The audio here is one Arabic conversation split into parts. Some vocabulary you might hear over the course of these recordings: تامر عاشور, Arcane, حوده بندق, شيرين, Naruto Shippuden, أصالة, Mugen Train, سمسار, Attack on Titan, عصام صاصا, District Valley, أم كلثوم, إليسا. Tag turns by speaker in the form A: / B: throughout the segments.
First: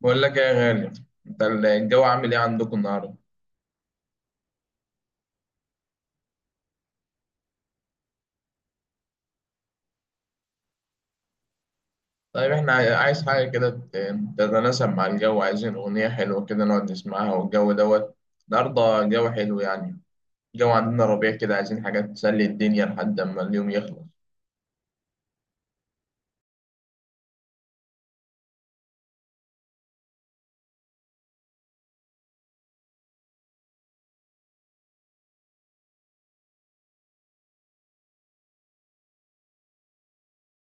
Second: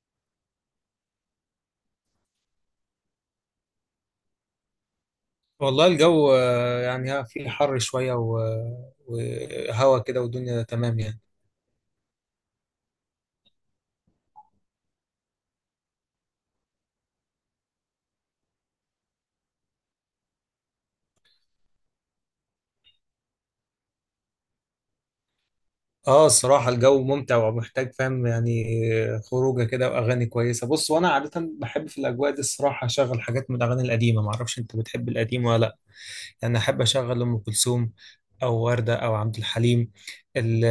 A: بقول لك إيه يا غالي. انت الجو عامل ايه عندكم النهارده؟
B: والله الجو، يعني ها في حر شوية وهوا كده والدنيا تمام يعني.
A: طيب احنا عايز حاجه كده تتناسب مع الجو، عايزين اغنيه حلوه كده نقعد نسمعها والجو دوت. النهارده الجو حلو يعني. الجو عندنا ربيع كده، عايزين حاجه تسلي الدنيا لحد اما اليوم يخلص.
B: اه، الصراحة الجو ممتع ومحتاج، فاهم يعني. خروجة كده وأغاني كويسة. بص، وأنا عادة بحب في الأجواء دي الصراحة أشغل حاجات من الأغاني القديمة. معرفش أنت بتحب القديم ولا لأ. يعني احب اشغل ام كلثوم او وردة او عبد الحليم. ال-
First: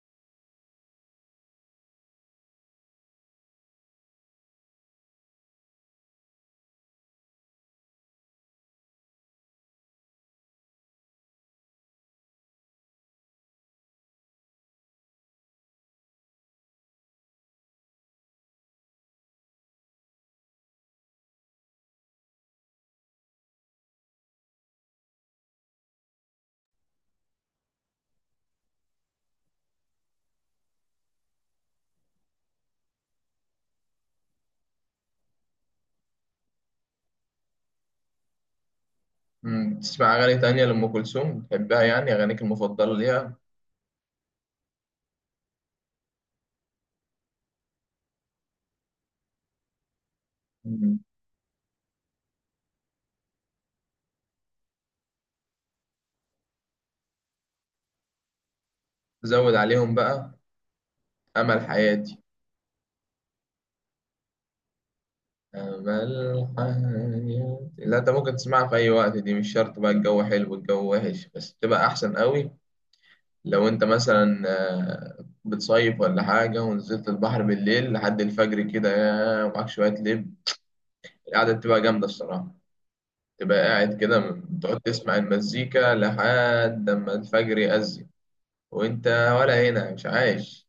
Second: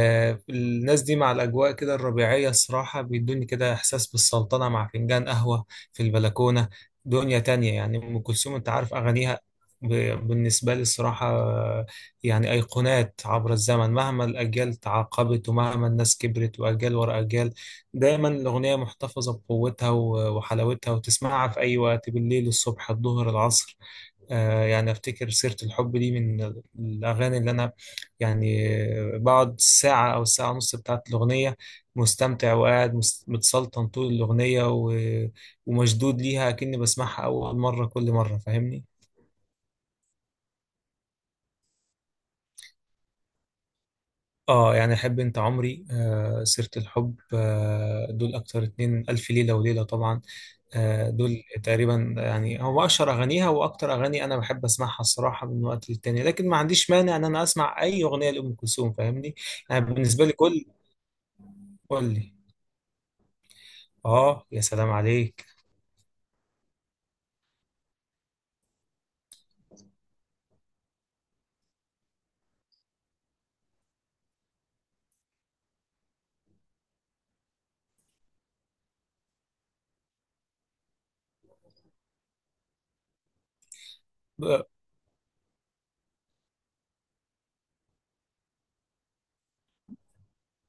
B: الناس دي مع الاجواء كده الربيعية الصراحة بيدوني كده احساس بالسلطنة مع فنجان قهوة في البلكونة. دنيا تانية يعني. ام كلثوم انت عارف اغانيها، بالنسبة لي الصراحة يعني أيقونات عبر الزمن. مهما الأجيال تعاقبت ومهما الناس كبرت وأجيال ورا أجيال، دايما الأغنية محتفظة بقوتها وحلاوتها، وتسمعها في أي وقت، بالليل الصبح الظهر العصر. يعني افتكر سيرة الحب دي من الاغاني اللي انا يعني بقعد ساعة او ساعة ونص بتاعت الاغنية مستمتع، وقاعد متسلطن طول الاغنية ومشدود ليها، كأني بسمعها اول مرة كل مرة، فاهمني.
A: تسمع اغاني تانية لأم كلثوم بتحبها؟ يعني اغانيك المفضله ليها.
B: اه يعني احب انت عمري، سيرة الحب، دول اكتر اتنين. الف ليلة وليلة طبعا.
A: مم،
B: دول تقريبا يعني هو اشهر اغانيها واكتر اغاني انا بحب اسمعها الصراحة من وقت للتاني. لكن ما عنديش مانع ان انا اسمع اي اغنية لام كلثوم، فاهمني.
A: زود
B: يعني
A: عليهم
B: بالنسبة لي
A: بقى.
B: كل...
A: امل
B: قول
A: حياتي.
B: لي. اه يا سلام عليك!
A: امل حياتي. لا انت ممكن تسمعها في اي وقت، دي مش شرط بقى الجو حلو الجو وحش، بس تبقى احسن قوي. لو انت مثلا بتصيف ولا حاجة ونزلت البحر بالليل لحد الفجر كده يا ومعاك شوية لب، القعدة بتبقى جامدة الصراحة. تبقى قاعد كده بتقعد تسمع المزيكا لحد ما الفجر يأذن وانت، ولا هنا مش عايش.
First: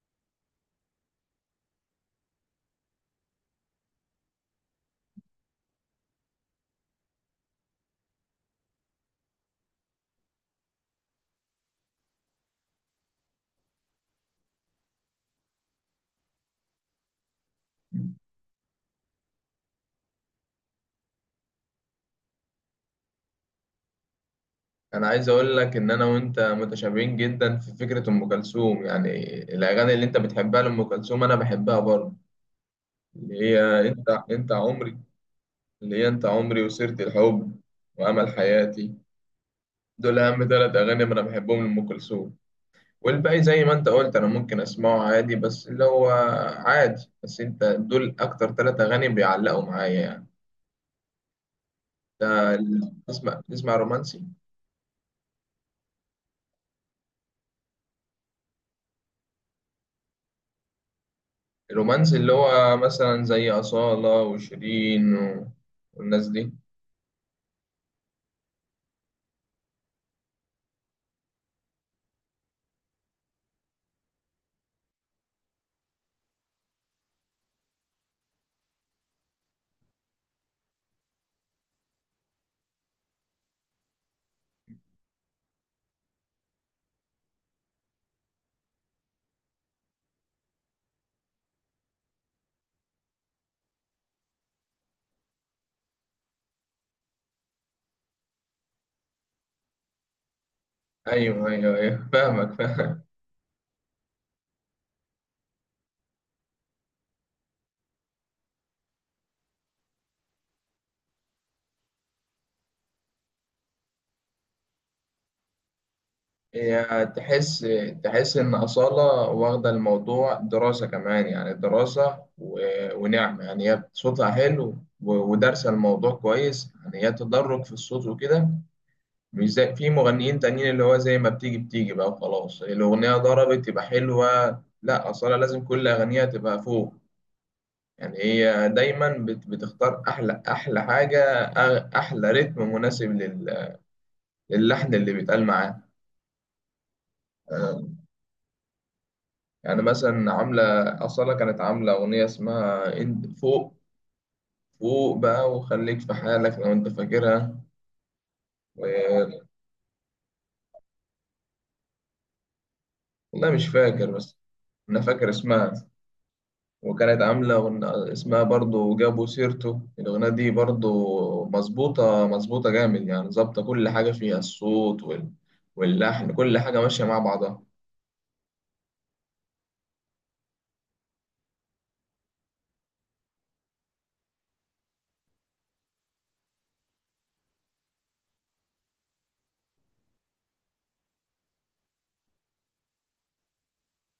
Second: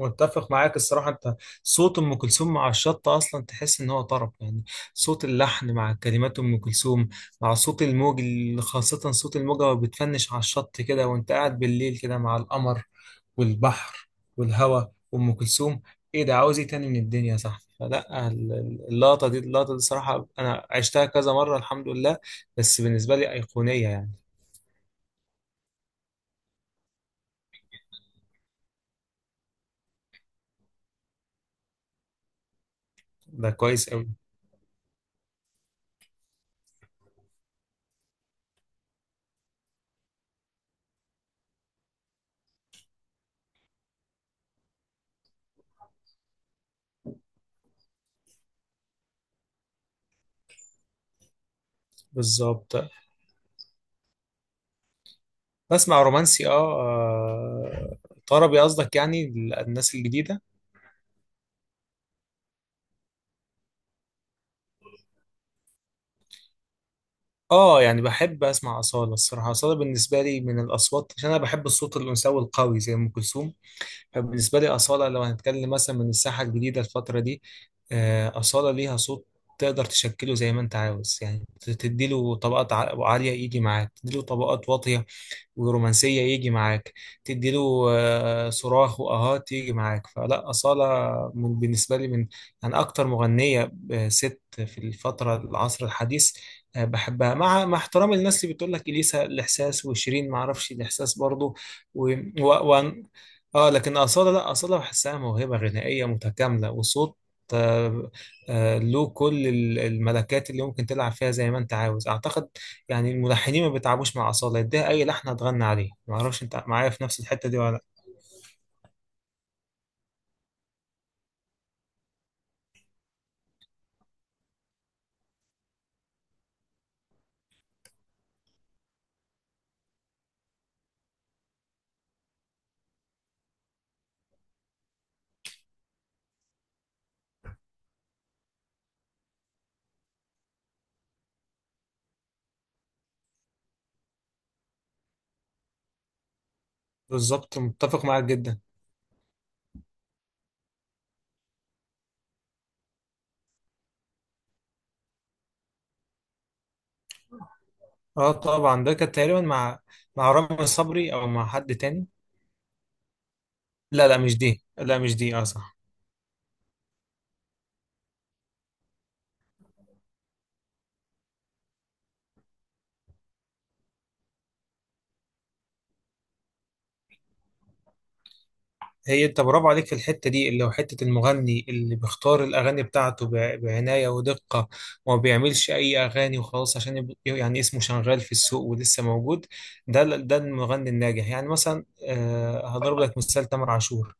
B: متفق معاك الصراحة. أنت صوت أم كلثوم مع الشط أصلا تحس إن هو طرب يعني. صوت اللحن مع كلمات أم كلثوم مع صوت الموج، خاصة صوت الموجة وهي بتفنش على الشط كده، وأنت قاعد بالليل كده مع القمر والبحر والهواء وأم كلثوم، إيه ده؟ عاوز إيه تاني من الدنيا يا صاحبي؟ فلا اللقطة دي، الصراحة أنا عشتها كذا مرة الحمد لله، بس بالنسبة لي أيقونية يعني.
A: انا عايز اقول لك ان انا وانت متشابهين جدا في فكرة ام كلثوم يعني. الاغاني اللي انت بتحبها لام كلثوم انا بحبها برضه، اللي
B: ده
A: هي
B: كويس
A: انت
B: أوي.
A: انت عمري، اللي هي انت عمري وسيرة الحب وامل حياتي. دول أهم 3 أغاني أنا بحبهم لأم كلثوم. والباقي زي ما أنت قلت أنا ممكن أسمعه عادي، بس اللي هو عادي. بس أنت دول أكتر 3 أغاني بيعلقوا معايا يعني.
B: بالظبط.
A: تسمع رومانسي؟
B: بسمع رومانسي، اه، طربي قصدك يعني. الناس الجديدة،
A: الرومانسي اللي هو مثلا زي أصالة وشيرين و... والناس دي.
B: اه يعني بحب اسمع أصالة الصراحة. أصالة بالنسبة لي من الأصوات، عشان أنا بحب الصوت الأنثوي القوي زي أم كلثوم. فبالنسبة لي أصالة لو هنتكلم مثلا من الساحة الجديدة الفترة دي، أصالة ليها صوت تقدر تشكله زي ما أنت عاوز يعني. تديله طبقات عالية يجي معاك، تديله طبقات واطية ورومانسية يجي معاك، تدي له صراخ وآهات يجي معاك. فلا، أصالة بالنسبة لي من يعني أكتر مغنية، ست في الفترة العصر الحديث، بحبها، مع احترامي للناس اللي بتقول لك إليسا الإحساس وشيرين. ما أعرفش الإحساس
A: أيوه
B: برضو
A: أيوه أيوه،
B: و... و...
A: فاهمك
B: و...
A: فاهمك.
B: آه، لكن أصالة لا، أصالة بحسها موهبة غنائية متكاملة وصوت، آه، له كل الملكات اللي ممكن تلعب فيها زي ما أنت عاوز أعتقد. يعني الملحنين ما بيتعبوش مع أصالة، يديها أي لحن هتغني عليه. ما أعرفش أنت معايا في
A: هي
B: نفس الحتة دي
A: تحس
B: ولا لأ.
A: تحس إن أصالة واخدة الموضوع دراسة كمان، يعني دراسة ونعمة. يعني هي صوتها حلو ودارسة الموضوع كويس. يعني هي تدرج في الصوت وكده، مش زي في مغنيين تانيين اللي هو زي ما بتيجي بتيجي بقى وخلاص الأغنية ضربت يبقى حلوة. لا، أصالة لازم كل أغنية تبقى فوق. يعني هي دايما بتختار أحلى حاجة، أحلى رتم مناسب للحن اللي بيتقال معاه.
B: بالظبط، متفق معاك جدا.
A: يعني مثلا عاملة، أصالة كانت عاملة أغنية اسمها انت فوق فوق بقى وخليك في حالك، لو أنت فاكرها.
B: أه طبعا، ده كانت
A: و...
B: تقريبا مع... مع رامي صبري أو مع حد تاني.
A: والله مش
B: لا
A: فاكر،
B: لا
A: بس
B: مش دي، لا
A: أنا
B: مش
A: فاكر
B: دي، أه
A: اسمها.
B: صح.
A: وكانت عاملة اسمها برضو جابوا سيرته، الأغنية دي برضو مظبوطة جامد، يعني ظابطة كل حاجة فيها، الصوت وال... واللحن، كل حاجة ماشية مع بعضها.
B: هي أنت برافو عليك في الحتة دي، اللي هو حتة المغني اللي بيختار الأغاني بتاعته بعناية ودقة، وما بيعملش أي أغاني وخلاص عشان يعني اسمه شغال في السوق ولسه موجود. ده ده المغني الناجح يعني. مثلا هضرب لك مثال، تامر عاشور.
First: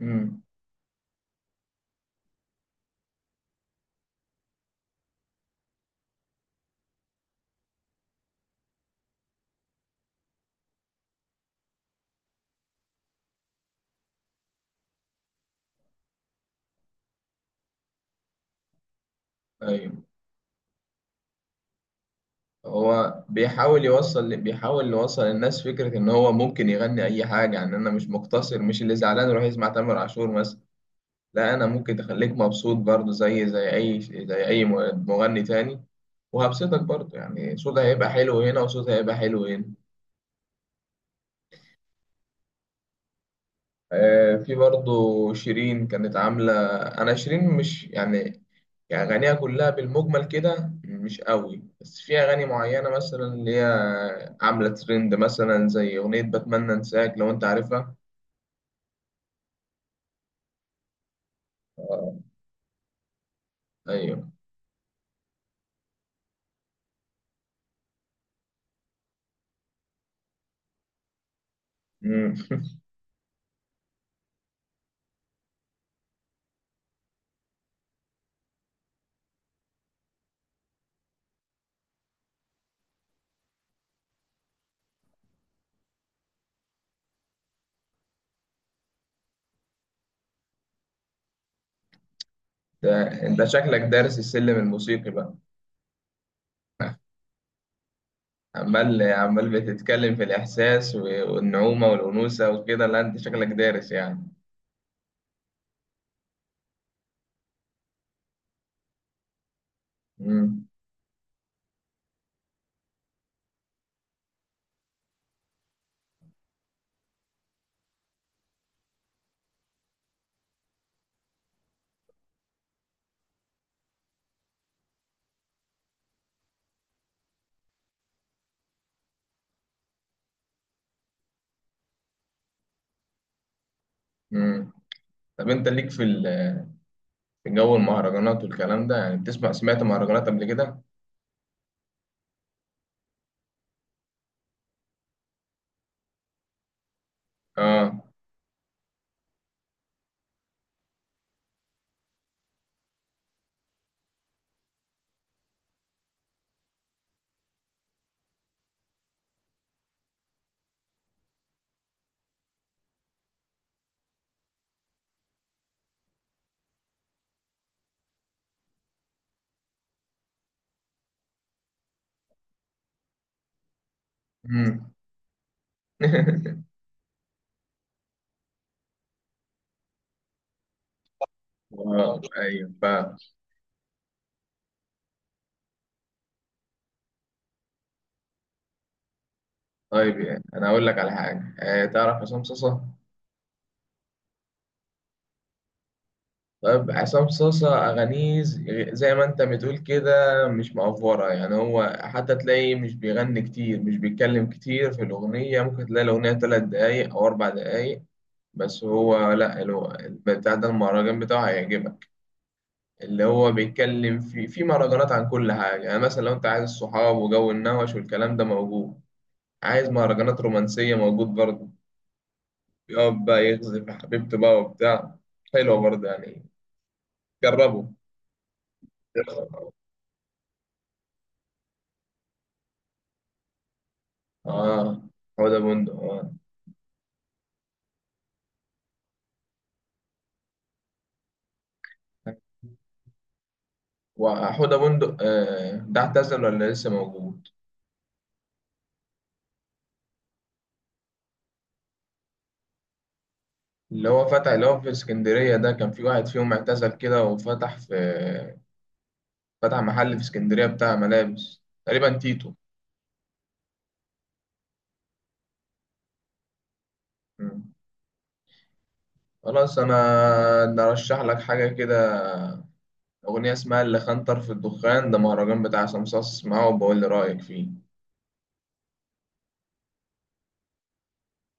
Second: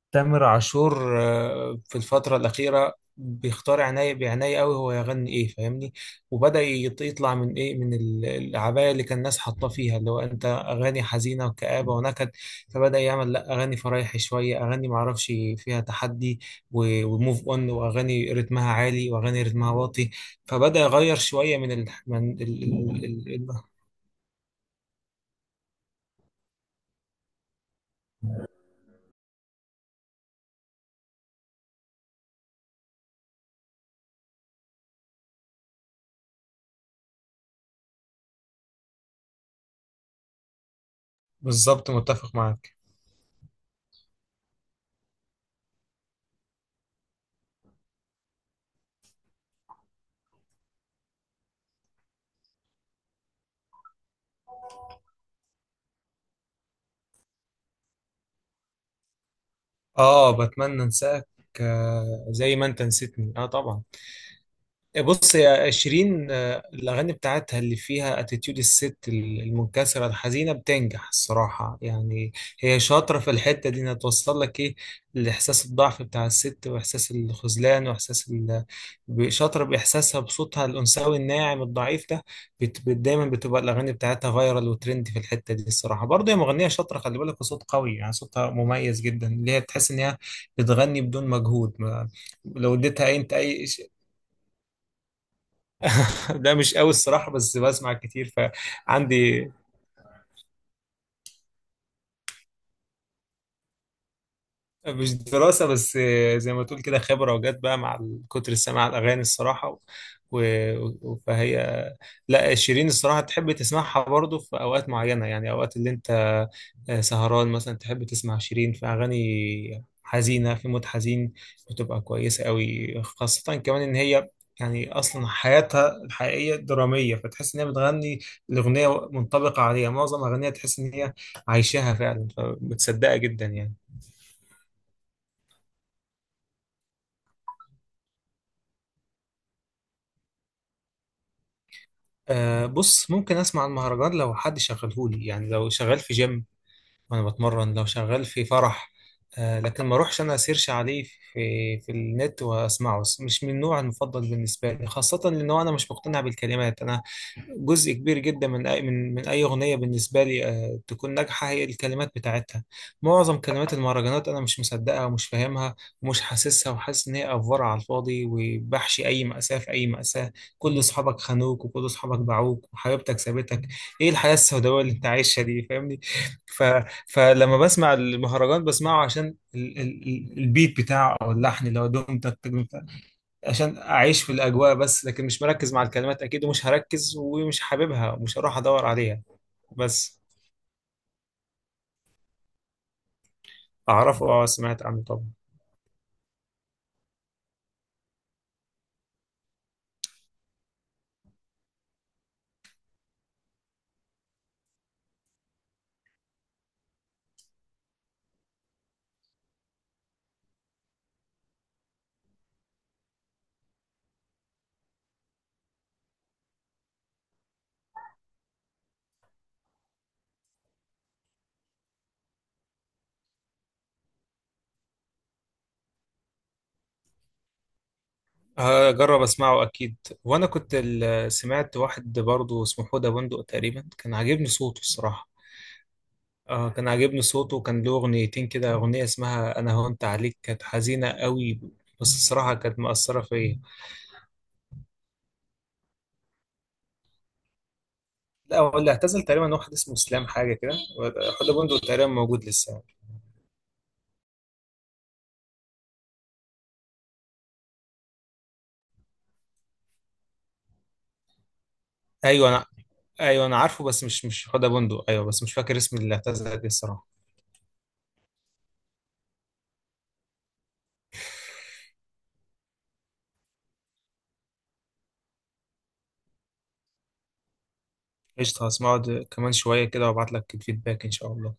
A: امم
B: تامر عاشور في الفترة الأخيرة بيختار عناية بعناية قوي هو يغني إيه فاهمني. وبدأ يطلع من إيه، من العباية اللي كان الناس حاطاه فيها، اللي هو أنت أغاني حزينة وكآبة ونكد. فبدأ يعمل لأ، أغاني فرايحي شوية، أغاني معرفش فيها تحدي وموف أون، وأغاني رتمها عالي وأغاني رتمها
A: أيوة.
B: واطي. فبدأ يغير شوية من ال... من ال... ال...
A: هو
B: ال... ال...
A: بيحاول يوصل، بيحاول يوصل للناس فكرة إن هو ممكن يغني أي حاجة. يعني أنا مش مقتصر، مش اللي زعلان يروح يسمع تامر عاشور مثلا. لا، أنا ممكن تخليك مبسوط برضه زي زي أي مغني تاني، وهبسطك برضه. يعني صوتها هيبقى حلو هنا وصوتها هيبقى حلو هنا.
B: بالظبط متفق معاك.
A: في برضه شيرين كانت عاملة، أنا شيرين مش يعني، يعني أغانيها كلها بالمجمل كده مش قوي، بس في أغاني معينة مثلا اللي هي عاملة ترند مثلا زي أغنية بتمنى أنساك، لو أنت عارفها.
B: آه بتمنى أنساك،
A: آه.
B: زي ما أنت نسيتني، آه طبعا.
A: أيوه.
B: بص يا شيرين، الأغاني بتاعتها اللي فيها اتيتيود الست المنكسرة الحزينة بتنجح الصراحة يعني.
A: مم.
B: هي شاطرة في الحتة دي، إنها توصل لك إيه، الإحساس، الضعف بتاع الست وإحساس الخذلان وإحساس شاطرة بإحساسها بصوتها الأنثوي الناعم الضعيف ده. دايما بتبقى الأغاني بتاعتها فايرال وترند في الحتة دي الصراحة برضه. هي مغنية شاطرة، خلي بالك، وصوت قوي يعني. صوتها مميز جدا، اللي هي تحس إن هي بتغني بدون مجهود. ما... لو
A: ده
B: اديتها أي أنت
A: أنت
B: أي...
A: شكلك دارس السلم الموسيقي بقى.
B: لا مش قوي الصراحة، بس بسمع كتير
A: عمال عمال
B: فعندي.
A: بتتكلم في الإحساس والنعومة والأنوثة وكده، لا أنت شكلك دارس يعني.
B: مش دراسة، بس زي ما تقول كده خبرة وجت بقى مع كتر السماع الأغاني الصراحة
A: مم.
B: فهي لا، شيرين الصراحة تحب تسمعها برضو في أوقات معينة. يعني أوقات اللي أنت سهران مثلا، تحب تسمع شيرين في أغاني حزينة في مود حزين، بتبقى كويسة قوي. خاصة كمان إن هي يعني أصلا حياتها الحقيقية درامية، فتحس إن هي بتغني الأغنية منطبقة عليها. معظم أغانيها تحس إن هي عايشاها فعلا فبتصدقها جدا يعني.
A: مم. طب أنت ليك في في جو المهرجانات والكلام ده يعني؟ بتسمع، سمعت مهرجانات قبل كده؟
B: أه بص، ممكن اسمع المهرجان لو حد شغلهولي يعني، لو شغال في جيم وانا بتمرن، لو
A: آه.
B: شغال في فرح، لكن ما اروحش انا اسيرش عليه في النت واسمعه. مش من النوع المفضل بالنسبه لي، خاصه لانه انا مش مقتنع بالكلمات. انا جزء كبير جدا من أي من أي أغنية بالنسبة لي تكون ناجحة هي الكلمات بتاعتها. معظم كلمات المهرجانات أنا مش مصدقها ومش فاهمها ومش حاسسها، وحاسس إن هي أفورة على الفاضي وبحشي أي مأساة في أي مأساة. كل أصحابك خانوك وكل أصحابك باعوك وحبيبتك سابتك، إيه الحياة السوداوية
A: مم.
B: اللي أنت عايشها دي؟ فاهمني. ف... فلما بسمع المهرجان بسمعه عشان البيت بتاعه او اللحن اللي هو دوم
A: اه
B: تك تك دوم
A: ايوه
B: تك،
A: فاهم.
B: عشان اعيش في الاجواء بس. لكن مش مركز مع الكلمات اكيد، ومش هركز ومش حاببها ومش هروح ادور عليها بس.
A: طيب يعني انا اقول لك على حاجه، آه تعرف عصام صاصا؟
B: اعرفه، اه، سمعت عنه طبعا.
A: طيب عصام صاصا اغانيه زي ما انت بتقول كده، مش مأفورة. يعني هو حتى تلاقيه مش بيغني كتير، مش بيتكلم كتير في الاغنيه، ممكن تلاقي الاغنيه 3 دقايق او 4 دقايق بس. هو لا، اللي هو بتاع ده، المهرجان بتاعه هيعجبك. اللي هو بيتكلم في مهرجانات عن كل حاجه، يعني مثلا لو انت عايز الصحاب وجو النوش والكلام ده موجود، عايز مهرجانات رومانسيه موجود برضه، يقعد بقى يغزل في حبيبته بقى وبتاع، حلوة برضه يعني. جربوا.
B: هجرب اسمعه اكيد. وانا كنت سمعت واحد برضه اسمه حوده بندق تقريبا، كان عاجبني صوته
A: اه،
B: الصراحه.
A: حوده بندق اه.
B: آه كان عاجبني صوته، وكان له اغنيتين كده. اغنيه اسمها انا هونت عليك، كانت حزينه قوي بس الصراحه كانت مأثره فيا.
A: وحوده بندق آه، ده اعتزل ولا لسه موجود؟
B: لا هو اللي اعتزل تقريبا واحد اسمه اسلام حاجه كده. حوده بندق تقريبا موجود لسه يعني.
A: اللي هو فتح، اللي هو في اسكندرية ده، كان في واحد فيهم اعتزل كده وفتح في، فتح محل في اسكندرية بتاع ملابس تقريبا،
B: ايوه
A: تيتو.
B: انا... ايوه انا عارفه، بس مش حوده بندق، ايوه بس مش فاكر اسم اللي اعتزل ايه الصراحه.
A: مم. خلاص، انا نرشح لك حاجة كده، اغنية اسمها اللي خنطر في الدخان، ده مهرجان بتاع سمسار، اسمعه وبقول لي رأيك فيه.
B: قشطه، هسمعه كمان شويه كده وابعت لك الفيدباك ان شاء الله.